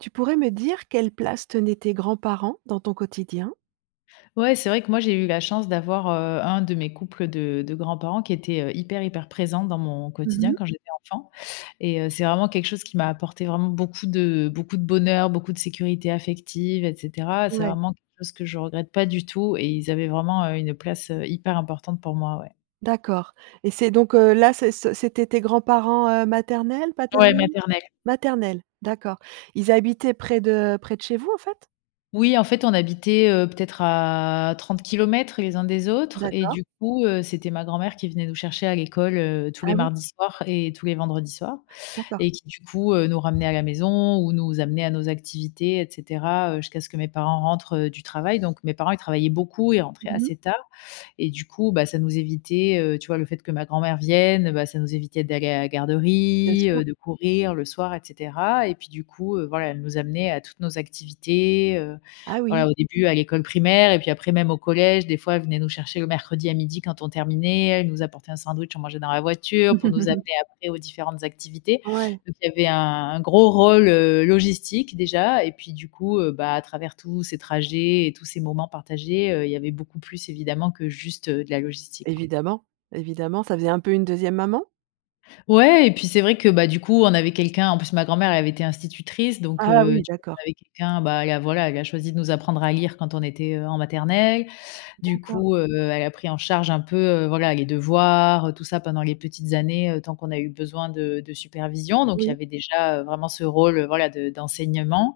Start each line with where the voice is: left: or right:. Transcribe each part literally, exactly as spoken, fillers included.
right: Tu pourrais me dire quelle place tenaient tes grands-parents dans ton quotidien?
left: Ouais, c'est vrai que moi j'ai eu la chance d'avoir, heu, un de mes couples de de grands-parents qui était, heu, hyper, hyper présent dans mon
right: Mmh
left: quotidien
right: mh.
left: quand j'étais enfant, et heu, c'est vraiment quelque chose qui m'a apporté vraiment beaucoup de beaucoup de bonheur, beaucoup de sécurité affective et cetera. C'est
right: Ouais.
left: vraiment quelque chose que je regrette pas du tout et ils avaient vraiment, heu, une place, heu, hyper importante pour moi, ouais.
right: D'accord. Et c'est donc heu, là, c'é c c'étaient tes grands-parents, heu, maternels,
left: Ouais,
right: paternels?
left: maternelle.
right: Maternels, d'accord. Ils habitaient près de près de chez vous en fait?
left: Oui, en fait, on habitait, heu, peut-être à trente kilomètres les uns des autres et
right: D'accord.
left: du coup, heu, c'était ma grand-mère qui venait nous chercher à l'école, heu, tous
right: Ah
left: les
right: oui?
left: mardis soirs et tous les vendredis soir
right: D'accord.
left: et qui du coup, heu, nous ramenait à la maison ou nous amenait à nos activités et cetera, heu, jusqu'à ce que mes parents rentrent, heu, du travail. Donc mes parents ils travaillaient beaucoup, ils rentraient
right: Mmh mh.
left: assez tard. Et du coup, bah, ça nous évitait heu, tu vois le fait que ma grand-mère vienne, bah, ça nous évitait d'aller à la
right: Bien
left: garderie,
right: sûr.
left: heu, de courir le soir et cetera. Et puis du coup, heu, voilà, elle nous amenait à toutes nos activités, heu.
right: Ah oui.
left: Voilà, au début à l'école primaire, et puis après même au collège, des fois elle venait nous chercher le mercredi à midi quand on terminait, elle nous apportait un sandwich on mangeait dans la voiture, pour nous amener après aux différentes activités.
right: Ouais.
left: Donc il y avait un un gros rôle, heu, logistique déjà et puis du coup, heu, bah, à travers tous ces trajets et tous ces moments partagés, heu, il y avait beaucoup plus évidemment que juste, heu, de la logistique quoi.
right: Évidemment, évidemment ça faisait un peu une deuxième maman?
left: Ouais et puis c'est vrai que, bah, du coup on avait quelqu'un en plus ma grand-mère avait été institutrice donc
right: Ah
left: heu,
right: oui,
left: tu [unintelligible]
right: d'accord!
left: avec quelqu'un, bah, elle à voilà elle a choisi de nous apprendre à lire quand on était, heu, en maternelle, du
right: D'accord.
left: coup, heu, elle a pris en charge un peu, heu, voilà les devoirs, heu, tout ça pendant les petites années, heu, tant qu'on a eu besoin de de supervision, donc il y
right: Oui.
left: avait déjà, heu, vraiment ce rôle voilà, de d'enseignement.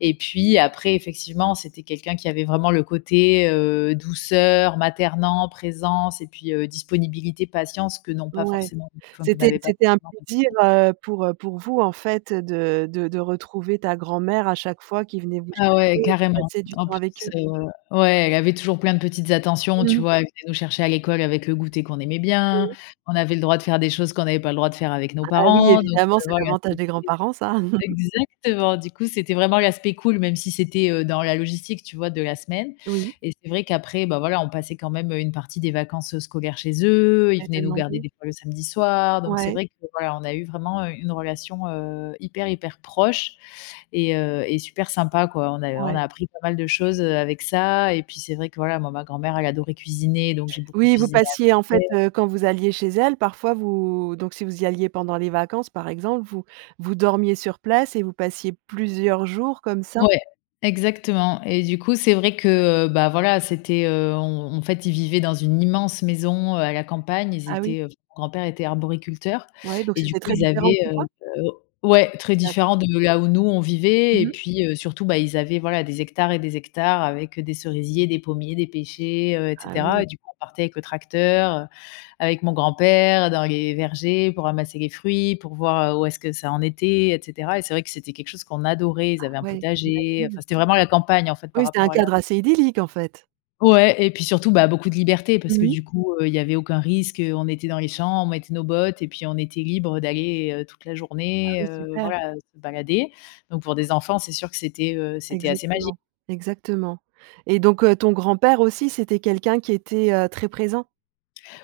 left: Et puis, après, effectivement, c'était quelqu'un qui avait vraiment le côté, heu, douceur, maternant, présence et puis heu, disponibilité, patience que n'ont pas
right: Ouais,
left: forcément enfin que
right: c'était
left: n'avaient pas
right: c'était un
left: forcément mes
right: plaisir,
left: parents.
right: heu, pour, heu, pour vous en fait de de de retrouver ta grand-mère à chaque fois qu'il venait vous
left: Ah ouais,
right: chercher et
left: carrément,
right: passer du
left: en
right: temps
left: plus,
right: avec eux.
left: heu ouais, elle avait toujours plein de petites attentions,
right: Mmh
left: tu
right: mh.
left: vois? Elle venait nous chercher à l'école avec le goûter qu'on aimait bien.
right: Mmh.
left: On avait le droit de faire des choses qu'on n'avait pas le droit de faire avec nos
right: Ah oui,
left: parents. Donc
right: évidemment
left: heu,
right: c'est
left: voilà,
right: l'avantage
left: c'était
right: des grands-parents ça!
left: exactement, du coup, c'était vraiment l'aspect cool, même si c'était, heu, dans la logistique, tu vois, de la semaine.
right: Oui.
left: Et c'est vrai qu'après, bah, voilà, on passait quand même, heu, une partie des vacances, heu, scolaire chez eux. Ils
right: Elle te
left: venaient nous garder
right: demandait.
left: des fois le samedi soir. Donc c'est
right: Ouais.
left: vrai que voilà, on a eu vraiment, heu, une relation, heu, hyper, hyper proche et heu, et super sympa, quoi. On a on
right: Ouais.
left: a appris pas mal de choses, heu, avec ça. Et puis c'est vrai que voilà, moi, ma grand-mère elle adorait cuisiner donc j'ai beaucoup
right: Oui, vous
left: cuisiné avec
right: passiez en fait,
left: elle.
right: heu, quand vous alliez chez elle parfois vous donc si vous alliez pendant les vacances, par exemple, vous vous dormiez sur place et vous passiez plusieurs jours comme ça?
left: Ouais, exactement. Et du coup, c'est vrai que, heu, bah, voilà, c'était, heu, on en fait, ils vivaient dans une immense maison, heu, à la campagne, ils
right: Ah oui?
left: étaient, heu, mon grand-père était arboriculteur
right: Ouais, donc
left: et du
right: c'était
left: coup,
right: très
left: ils
right: différent de
left: avaient,
right: chez toi?
left: heu heu ouais, très
right: D'accord.
left: différent de là où nous, on
right: Mmh
left: vivait. Et
right: mh.
left: puis heu, surtout, bah, ils avaient voila des hectares et des hectares avec heu, des cerisiers, des pommiers, des pêchers, heu et
right: Ah
left: cetera.
right: oui.
left: Et du coup, on partait avec le tracteur, heu, avec mon grand-père dans les vergers pour ramasser les fruits, pour voir, heu, où est-ce que ça en était et cetera. Et c'est vrai que c'était quelque chose qu'on adorait,
right: Ah
left: ils avaient un
right: ouais,
left: potager,
right: j'imagine.
left: enfin c'était vraiment la campagne en fait, par
right: Oui, c'est un
left: rapport à la
right: cadre
left: où
right: assez idyllique en fait?
left: Ouais et puis surtout, bah, beaucoup de liberté parce
right: Mmh
left: que
right: mh.
left: du coup, heu, il y avait aucun risque, heu, on était dans les champs, on mettait nos bottes et puis on était libres d'aller toute la
right: Ah
left: journée,
right: oui,
left: heu,
right: super.
left: voilà, heu, se balader. Donc pour des enfants, c'est sûr que c'était, heu, c'était assez magi
right: Exactement. Exactement. Et donc heu, ton grand-père aussi c'était quelqu'un qui était, heu, très présent?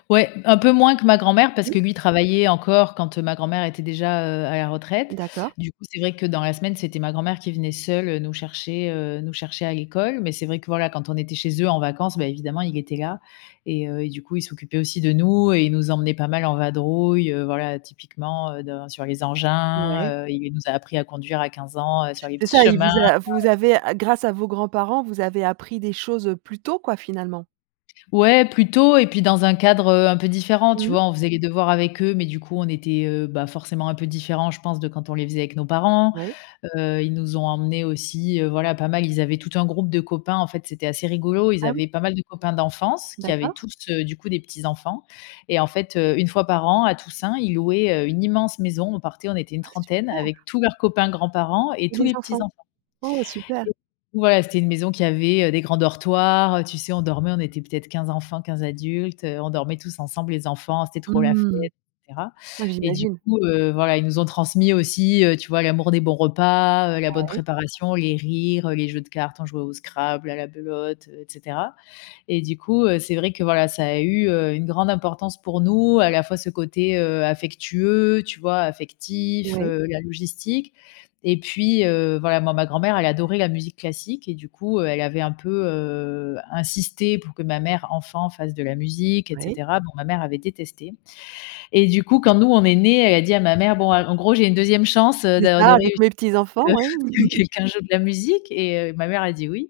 left: Ouais, un peu moins que ma grand-mère parce
right: Mmh.
left: que lui il travaillait encore quand, heu, ma grand-mère était déjà, heu, à la retraite,
right: D'accord.
left: du coup, c'est vrai que dans la semaine, c'était ma grand-mère qui venait seule, heu, nous chercher, heu, nous chercher à l'école mais c'est vrai que, voilà, quand on était chez eux en vacances, bah, évidemment, il était là et heu, et du coup, il s'occupait aussi de nous et il nous emmenait pas mal en vadrouille, heu, voilà, typiquement, heu, dans sur les engins,
right: Ouais.
left: heu. Il nous a appris à conduire à quinze ans, heu, sur les
right: C'est
left: petits
right: ça, il
left: chemins.
right: vous a vous avez a grâce à vos grands-parents, vous avez appris des choses, heu, plus tôt, quoi, finalement?
left: Ouais, plus tôt et puis dans un cadre, heu, un peu différent, tu
right: Mmh mh.
left: vois, on faisait les devoirs avec eux mais du coup, on était, heu, bah, forcément, un peu différents, je pense, de quand on les faisait avec nos parents,
right: Oui.
left: heu, ils nous ont emmenés aussi, heu, voilà, pas mal ils avaient tout un groupe de copains, en fait, c'était assez rigolo. Ils
right: Ah oui?
left: avaient pas mal de copains d'enfance qui avaient
right: D'accord.
left: tous, heu, du coup, des petits enfants et en fait, heu, une fois par an à Toussaint, ils louaient, heu, une immense maison, on partait, on était une
right: Ah,
left: trentaine
right: super!
left: avec tous leurs copains, grands-parents et
right: Et
left: tous
right: les
left: les petits
right: enfants?
left: enfants
right: Oh, super!
left: et ouais, c'était une maison qui avait, heu, des grands dortoirs, heu, tu sais, on dormait, on était peut-être quinze enfants, quinze adultes, heu, on dormait tous ensemble, les enfants, c'était trop la fête
right: Mmh.
left: et cetera
right: Ouais,
left: et du
right: j'imagine.
left: coup, heu, voilà, ils nous ont transmis aussi, heu, tu vois, l'amour des bons repas, heu, la bonne
right: Ouais.
left: préparation, les rires, heu, les jeux de cartes, on jouait au scrabble, à la belote, heu et cetera. Et du coup, heu, c'est vrai que, voilà, ça a eu, heu, une grande importance pour nous, à la fois ce côté, heu, affectueux, tu vois, affectif,
right: Ouais.
left: heu, la logistique et puis, heu, voilà, moi, ma grand-mère, elle adorait la musique classique et du coup, heu, elle avait un peu, heu, insisté pour que ma mère, enfant, fasse de la musique et
right: Oui.
left: cetera. Bon, ma mère avait détesté et du coup, quand nous on est nés, elle dit à ma mère, bon, a en gros: «J'ai une deuxième chance, heu,
right: C'est
left: de de
right: ça, avec
left: réussir
right: mes
left: à
right: petits
left: ce
right: enfants,
left: que à
right: oui.
left: ce que quelqu'un joue de la musique» et heu, ma mère a dit: «Oui»,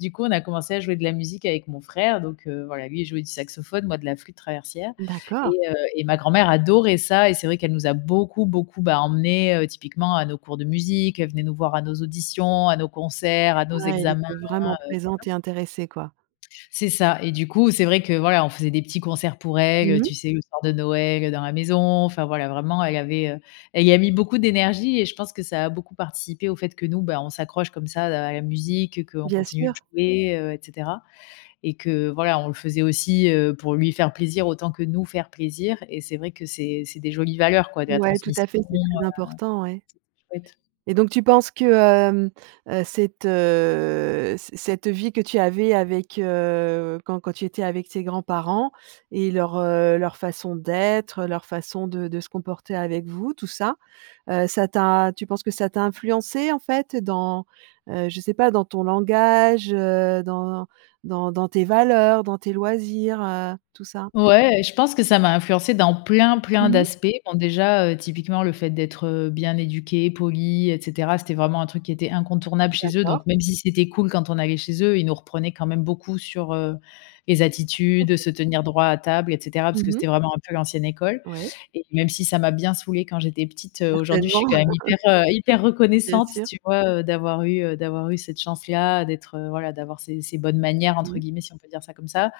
left: du coup, on a commencé à jouer de la musique avec mon frère donc heu, voilà, lui, il jouait du saxophone, moi, de la flûte traversière
right: D'accord.
left: et heu et ma grand-mère adorait ça et c'est vrai qu'elle nous a beaucoup, beaucoup, bah, emmenés, heu, typiquement à nos cours de musique. Elle venait nous voir à nos auditions, à nos concerts, à nos
right: Ouais, elle
left: examens,
right: était
left: heu,
right: vraiment
left: voilà.
right: présente et intéressée, quoi.
left: C'est ça et du coup, c'est vrai que, voilà, on faisait des petits concerts pour elle,
right: Mmh
left: heu,
right: mh.
left: tu sais, le soir de Noël, heu, dans la maison, enfin, voilà, vraiment elle avait, heu, elle y a mis beaucoup d'énergie et je pense que ça a beaucoup participé au fait que nous, ben, on s'accroche comme ça à la musique, heu, qu'on
right: Bien
left: continue de
right: sûr.
left: jouer, heu, et cetera et que voilà, on le faisait aussi, heu, pour lui faire plaisir autant que nous faire plaisir et c'est vrai que c'est c'est des jolies valeurs, quoi, de la
right: Ouais, tout à
left: transmission,
right: fait,
left: heu,
right: c'est très important, ouais
left: c'était chouette.
right: et donc tu penses que, hem, heu, cette, heu, ce cette vie que tu avais avec, heu, quand quand tu étais avec tes grands-parents et leur, heu, leur façon d'être, leur façon de de se comporter avec vous, tout ça, heu, ça t'a tu penses que ça t'a influencée, en fait, dans, heu, je sais pas dans ton langage, heu, dans dans dans tes valeurs, dans tes loisirs, heu, tout ça?
left: Ouais et je pense que ça m'a influencé dans plein, plein
right: Mmh mh.
left: d'aspects. Bon, déjà, heu, typiquement le fait d'être, heu, bien éduquée, polie et cetera c'était vraiment un truc qui était incontournable chez eux
right: D'accord.
left: donc même si c'était cool quand on allait chez eux, ils nous reprenaient quand même beaucoup sur, heu, les attitudes,
right: OK.
left: se tenir droit à table et cetera parce que
right: Mmh mh.
left: c'était vraiment un peu l'ancienne école
right: Ouais.
left: et même si ça m'a bien saoulée quand j'étais petite,
right: Certainement.
left: heu, aujourd'hui, je suis quand même hyper, heu, hyper
right: Bien
left: reconnaissante,
right: sûr.
left: tu vois? Heu, d'avoir eu d'avoir eu, heu, cette chance-là, d'être, heu, voilà, d'avoir ces ces «bonnes manières» entre
right: Mmh.
left: guillemets, si on peut dire ça comme ça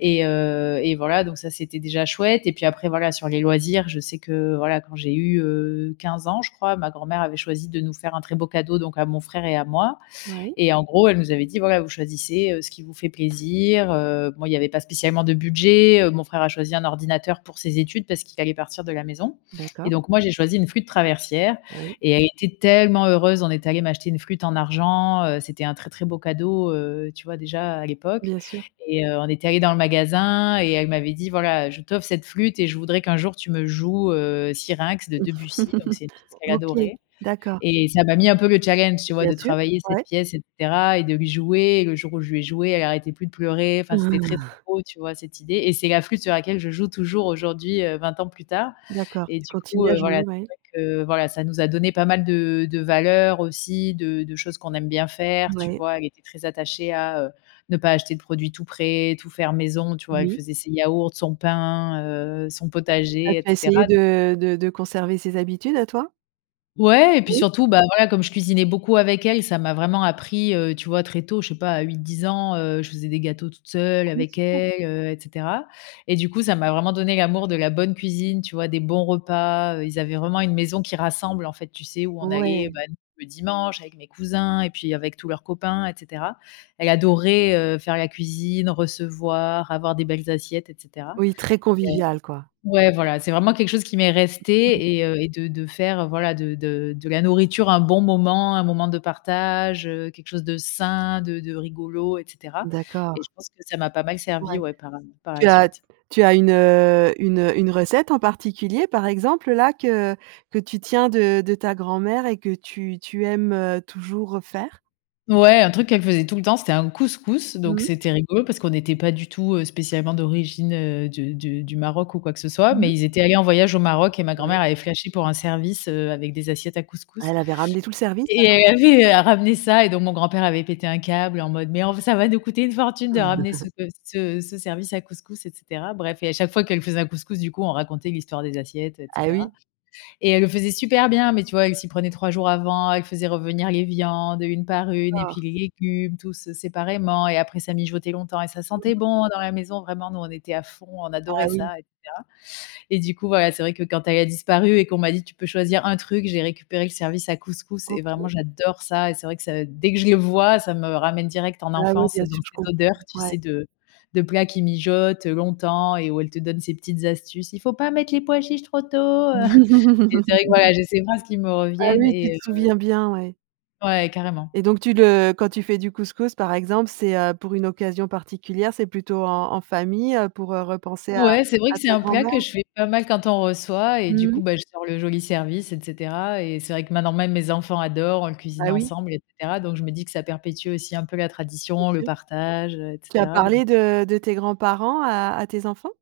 left: et heu et voilà, donc ça c'était déjà chouette et puis après, voilà, sur les loisirs, je sais que, voilà, quand j'ai eu, heu, quinze ans, je crois, ma grand-mère avait choisi de nous faire un très beau cadeau donc à mon frère et à moi
right: Moui.
left: et en gros, elle nous avait dit: «Voilà, vous choisissez, heu, ce qui vous fait plaisir», heu, bon, il y avait pas spécialement de budget, heu, mon frère a choisi un ordinateur pour ses études parce qu'il allait partir de la maison et
right: D'accord.
left: donc moi, j'ai choisi une flûte traversière
right: Oui.
left: et elle était tellement heureuse. On est allé m'acheter une flûte en argent, heu, c'était un très, très beau cadeau, heu, tu vois, déjà à l'époque
right: Bien sûr.
left: et heu, on était allés dans le magasin et elle m'avait dit: «Voilà, heu, je t'offre cette flûte et je voudrais qu'un jour tu me joues, heu, Syrinx de Debussy», donc c'est une pièce qu'elle
right: OK,
left: adorait
right: d'accord.
left: et ça m'a mis un peu le challenge, tu vois?
right: Bien
left: De
right: sûr,
left: travailler cette
right: ouais.
left: pièce et cetera et de lui jouer et le jour où je lui ai jouée, elle arrêtait plus de pleurer, enfin, c'était très, très beau, tu vois, cette idée et c'est la flûte sur laquelle je joue toujours aujourd'hui, heu, vingt ans plus tard
right: D'accord,
left: et
right: tu
left: du coup
right: continues à
left: heu,
right: jouer?
left: voilà, c'est
right: Ouais.
left: vrai que voilà, ça nous a donné pas mal de de valeurs aussi, de de choses qu'on aime bien faire, tu
right: Ouais.
left: vois? Elle était très attachée à, heu, ne pas acheter de produits tout prêts, tout faire maison, tu vois? Elle
right: Oui.
left: faisait ses yaourts, son pain, heu, son
right: C'est ça,
left: potager et
right: tu as
left: cetera,
right: essayé
left: donc heu
right: de de de conserver ces habitudes à toi?
left: Ouais, et puis
right: Oui.
left: surtout, bah, voilà, comme je cuisinais beaucoup avec elle, ça m'a vraiment appris, heu, tu vois? Très tôt, je sais pas à huit-dix ans, heu, je faisais des gâteaux toute seule
right: Ah oui,
left: avec
right: super.
left: elle, heu, et cetera, et du coup, ça m'a vraiment donné l'amour de la bonne cuisine, tu vois? Des bons repas, heu, ils avaient vraiment une maison qui rassemble en fait, tu sais, où on allait,
right: Ouais!
left: bah, le dimanche avec mes cousins et puis avec tous leurs copains, et cetera. Elle adorait, heu, faire la cuisine, recevoir, avoir des belles assiettes, et cetera,
right: Oui, très
left: et heu
right: convivial quoi.
left: ouais, voilà, c'est vraiment quelque chose qui m'est resté et heu, et de de faire voilà, de de de la nourriture un bon moment, un moment de partage, heu, quelque chose de sain, de de rigolo, et cetera et
right: D'accord.
left: je pense que ça m'a pas mal servi,
right: Ouais.
left: ouais, par, hem, par
right: Tu
left: la
right: as
left: suite.
right: tu as une, heu, une une recette en particulier, par exemple, là, que que tu tiens de de ta grand-mère et que tu tu aimes toujours refaire?
left: Ouais, un truc qu'elle faisait tout le temps, c'était un couscous, donc
right: Mmh mh.
left: c'était rigolo, parce qu'on était pas du tout spécialement d'origine de de du Maroc ou quoi que ce soit,
right: Mmh mh.
left: mais ils étaient allés en voyage au Maroc et ma
right: Ouais.
left: grand-mère avait flashé pour un service, heu, avec des assiettes à
right: Ah,
left: couscous,
right: elle avait ramené tout le service
left: et
right: alors, hein?
left: elle avait ramené ça, et donc mon grand-père avait pété un câble en mode: «Mais enf ça va nous coûter une fortune de ramener ce pe ce ce service à couscous» et cetera. Bref, et à chaque fois qu'elle faisait un couscous, du coup, on racontait l'histoire des assiettes, et
right: Ah,
left: cetera,
right: oui.
left: et elle le faisait super bien, mais tu vois? Elle s'y prenait trois jours avant, elle faisait revenir les viandes une
right: Oui,
left: par une, et
right: d'accord.
left: puis les légumes, tous séparément, et après, ça mijotait longtemps et ça sentait bon dans la maison. Vraiment, nous, on était à fond, on
right: Ah
left: adorait
right: oui.
left: ça, et cetera, et du coup, voilà, c'est vrai que quand elle a disparu et qu'on m'a dit: «Tu peux choisir un truc» j'ai récupéré le service à couscous et vraiment,
right: OK.
left: j'adore ça, et c'est vrai que ça dès que je le vois, ça me ramène direct en
right: Bah ouais,
left: enfance,
right: bien
left: dans
right: sûr, je
left: ces
right: comprends,
left: odeurs, tu
right: ouais.
left: sais, de de plats qui mijotent longtemps et où elle te donne ses petites astuces: «Il faut pas mettre les pois chiches trop tôt», heu, et c'est vrai que voilà, j'ai ces phrases qui me
right: Ah
left: reviennent
right: oui, tu te
left: et heu
right: souviens bien, ouais.
left: Ouais, carrément.
right: Et donc tu le quand tu fais du couscous, par exemple, c'est, heu, pour une occasion particulière? C'est plutôt en en famille, heu, pour repenser à
left: Ouais, c'est vrai
right: à
left: que c'est
right: ta
left: un plat
right: grand-mère?
left: que je fais pas mal quand on reçoit et du
right: Mmh mh.
left: coup, bah, je sors le joli service, et cetera, et c'est vrai que maintenant, même mes enfants adorent, on le cuisine
right: Ah oui.
left: ensemble, et cetera, donc je me dis que ça perpétue aussi un peu la
right: C'est
left: tradition, le
right: sûr.
left: partage, et
right: Tu as
left: cetera, donc
right: parlé de de tes grands-parents à à tes enfants?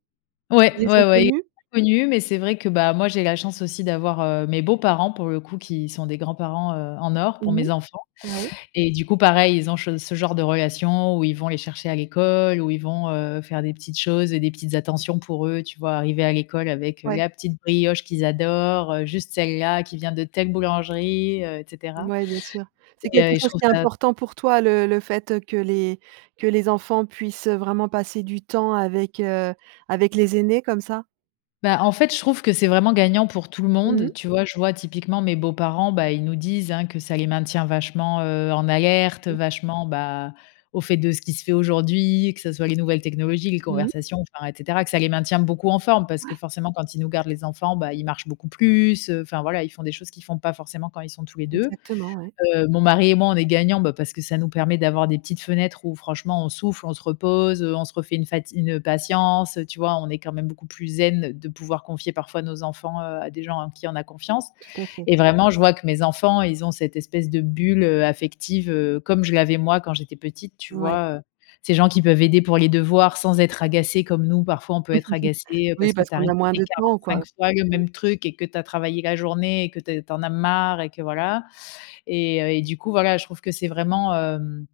left: Ouais.
right: Ils les
left: Ouais,
right: ont
left: ouais, il l
right: connus?
left: pas connus, mais c'est vrai que moi j'ai la chance aussi d'avoir, heu, mes beaux-parents pour le coup, qui sont des grands-parents, heu, en or pour
right: Mmh
left: mes enfants,
right: mh, ouais.
left: et du coup pareil ils ont che ce genre de relation où ils vont les chercher à l'école, où ils vont, heu, faire des petites choses et des petites attentions pour eux, tu vois? Arriver à l'école avec, heu,
right: Ouais.
left: la petite brioche qu'ils adorent, heu, juste celle-là, qui vient de telle boulangerie, heu, et cetera,
right: Mouais, bien sûr. C'est
left: et
right: quelque
left: heu, et je
right: chose
left: trouve
right: qui est
left: ça
right: important pour toi, le le fait que les que les enfants puissent vraiment passer du temps avec, heu, avec les aînés comme ça?
left: Bah, en fait, je trouve que c'est vraiment gagnant pour tout le
right: Mmh mh.
left: monde. Tu vois, je vois typiquement mes beaux-parents, bah, ils nous disent, hein, que ça les maintient vachement, heu, en alerte
right: Mmh.
left: vachement, bah, aux faits de ce qui se fait aujourd'hui, que ça soit les nouvelles technologies, les
right: Mmh mh.
left: conversations, enfin et cetera, que ça les maintient beaucoup en forme parce que
right: Ouais.
left: forcément quand ils nous gardent les enfants, bah, ils marchent beaucoup plus, heu, enfin voilà, ils font des choses qu'ils font pas forcément quand ils sont tous les deux.
right: Exactement, ouais.
left: Heu, mon mari et moi, on est gagnants, bah, parce que ça nous permet d'avoir des petites fenêtres où franchement on souffle, on se repose, heu, on se refait une fati une patience. Tu vois, on est quand même beaucoup plus zen de pouvoir confier parfois nos enfants, heu, à des gens en qui on a confiance.
right: Tout à fait.
left: Et vraiment, je vois que mes enfants, ils ont cette espèce de bulle, heu, affective, heu, comme je l'avais moi quand j'étais petite, tu
right: Ouais.
left: vois? Heu, ces gens qui peuvent aider pour les devoirs sans être agacés, comme nous, parfois, on peut être agacés, heu,
right: Oui,
left: parce que
right: parce
left: tu as
right: qu'on a moins
left: répété
right: de temps quoi,
left: quarante fois le
right: oui.
left: même truc et que tu as travaillé la journée et que t tu en as marre et que voilà. Et heu, et du coup, voilà, je trouve que c'est vraiment hem,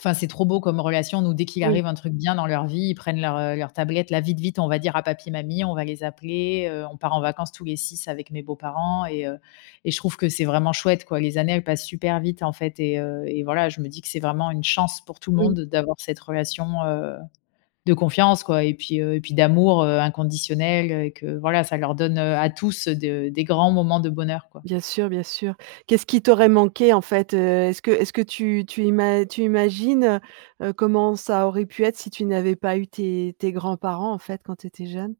left: enfin c'est trop beau comme relation. Nous dès qu'il
right: Oui.
left: arrive un truc bien dans leur vie, ils prennent leur, heu, leur tablette, là: «Vite, vite on va dire à papi mamie, on va les appeler» heu, on part en vacances tous les six avec mes beaux-parents et heu, et je trouve que c'est vraiment chouette quoi. Les années elles passent super vite en fait et heu et voilà je me dis c'est vraiment une chance pour tout le
right: Oui.
left: monde d'avoir cette relation, heu, de confiance quoi et puis heu, et puis d'amour, heu, inconditionnel, heu et que voilà, ça leur donne, heu, à tous, heu, de des grands moments de bonheur quoi.
right: Bien sûr, bien sûr. Qu'est-ce ce qui t'aurait manqué en fait, heu? Est-ce que est-ce que tu tu ima tu imagines, heu heu, comment ça aurait pu être si tu n'avais pas eu tes tes grands-parents, en fait, quand tu étais jeune?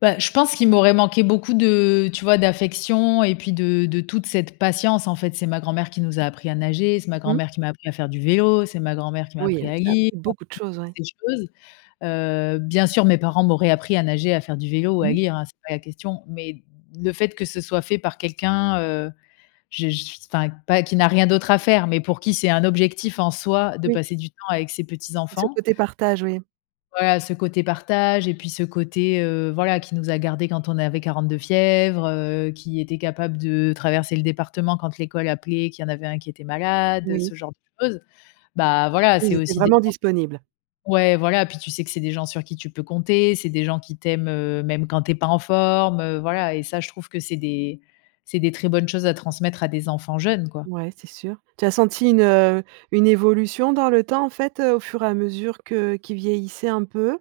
left: Bah, je pense qu'il m'aurait manqué beaucoup de tu vois? D'affection et puis de de toute cette patience. En fait, c'est ma grand-mère qui nous a appris à nager, c'est ma
right: Mmh mh.
left: grand-mère qui m'a appris à faire du vélo, c'est ma grand-mère qui m'a
right: Oui,
left: appris
right: elle
left: à
right: vous a
left: lire,
right: appris beaucoup de
left: [unintelligible]
right: choses, ouais.
left: ces choses, heu, bien sûr, mes parents m'auraient appris à nager, à faire du vélo ou à
right: Mmh.
left: lire, hein, c'est pas la question, mais le fait que ce soit fait par quelqu'un, heu, je je suis enfin, pas qui n'a rien d'autre à faire, mais pour qui c'est un objectif, en soi, de
right: Oui.
left: passer du temps avec ses
right: Et ce
left: petits-enfants.
right: côté partage, oui.
left: Voilà, ce côté partage et puis ce côté, heu, voilà, qui nous a gardés quand on avait quarante de fièvre, heu, qui était capable de traverser le département quand l'école appelait, qu'il y en avait un qui était malade, heu,
right: Oui.
left: ce genre de choses. Bah, voilà,
right: Oui, ils
left: c'est
right: étaient
left: aussi des
right: vraiment
left: chances
right: disponibles.
left: ouais, voilà, puis, tu sais, que c'est des gens sur qui tu peux compter, c'est des gens qui t'aiment, heu, même quand tu es pas en forme, heu, voilà, et ça, je trouve que c'est des c'est des très bonnes choses à transmettre à des enfants jeunes, quoi.
right: Ouais, c'est sûr. Tu as senti une, heu, une évolution dans le temps, en fait, heu, au fur et à mesure que qu'ils vieillissaient un peu?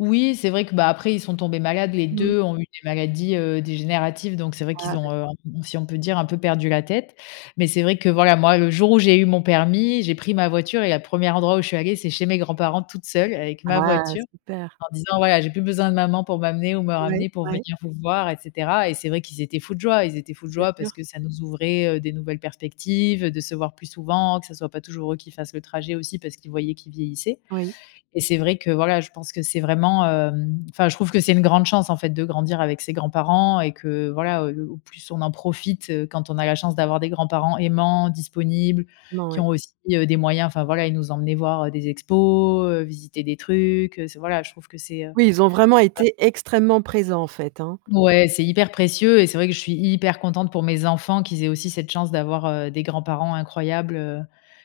left: Oui, c'est vrai que, bah, après, ils sont tombés malades, les
right: Mmh.
left: deux ont eu des maladies, heu, dégénératives, donc c'est vrai qu'ils
right: Ah,
left: ont, heu,
right: d'accord.
left: on si on peut dire, un peu perdu la tête, mais c'est vrai que, voilà, moi, le jour où j'ai eu mon permis, j'ai pris ma voiture et la première endroit où je suis allée, c'est chez mes grands-parents toute seule avec ma
right: Ah,
left: voiture,
right: super!
left: en disant: «Voilà, j'ai plus besoin de maman pour m'amener ou me
right: Ouais,
left: ramener pour
right: ouais.
left: venir vous voir», et cetera, et c'est vrai qu'ils étaient fous de joie. Ils étaient fous de
right: Bien
left: joie parce
right: sûr.
left: que ça nous ouvrait, heu, des nouvelles perspectives, de se voir plus souvent, que ça soit pas toujours eux qui fassent le trajet aussi, parce qu'ils voyaient qu'ils vieillissaient,
right: Oui.
left: et c'est vrai que, voilà, je pense que c'est vraiment, hem, enfin, je trouve que c'est une grande chance, en fait, de grandir avec ses grands-parents et que, voilà, heu, au plus on en profite, heu, quand on a la chance d'avoir des grands-parents aimants, disponibles,
right: Non,
left: qui
right: ouais.
left: ont aussi, heu, des moyens, enfin voilà, ils nous emmenaient voir, heu, des expos, heu, visiter des trucs, heu, c'est, voilà, je trouve que c'est, heu
right: Oui, ils ont vraiment
left: [unintelligible]
right: été extrêmement présents, en fait, hein.
left: Ouais, c'est hyper précieux, et c'est vrai que je suis hyper contente pour mes enfants qu'ils aient aussi cette chance d'avoir, heu, des grands-parents incroyables, heu,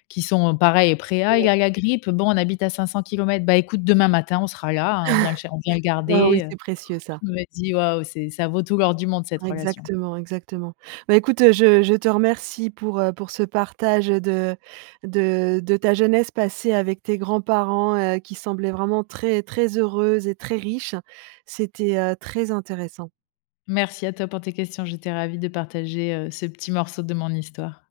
left: qui sont pareils, prêts: «Ah, il
right: Ouais.
left: a la grippe, bon, on habite à cinq-cents kilomètres, bah, écoute, demain matin on sera là, hein, on vient le cher on vient le
right: Bah oui,
left: garder, heu».
right: c'est précieux ça.
left: Je me dis: «Waouh! C'est ça vaut tout l'or du monde, cette
right: Ah
left: relation!».
right: exactement, exactement. Bah, écoute, heu, je je te remercie pour, heu, pour ce partage, heu, de de de ta jeunesse passée avec tes grands-parents, heu, qui semblait vraiment très, très heureuse et très riche. C'était, heu, très intéressant.
left: Merci à toi pour tes questions, j'étais ravie de partager, heu, ce petit morceau de mon histoire.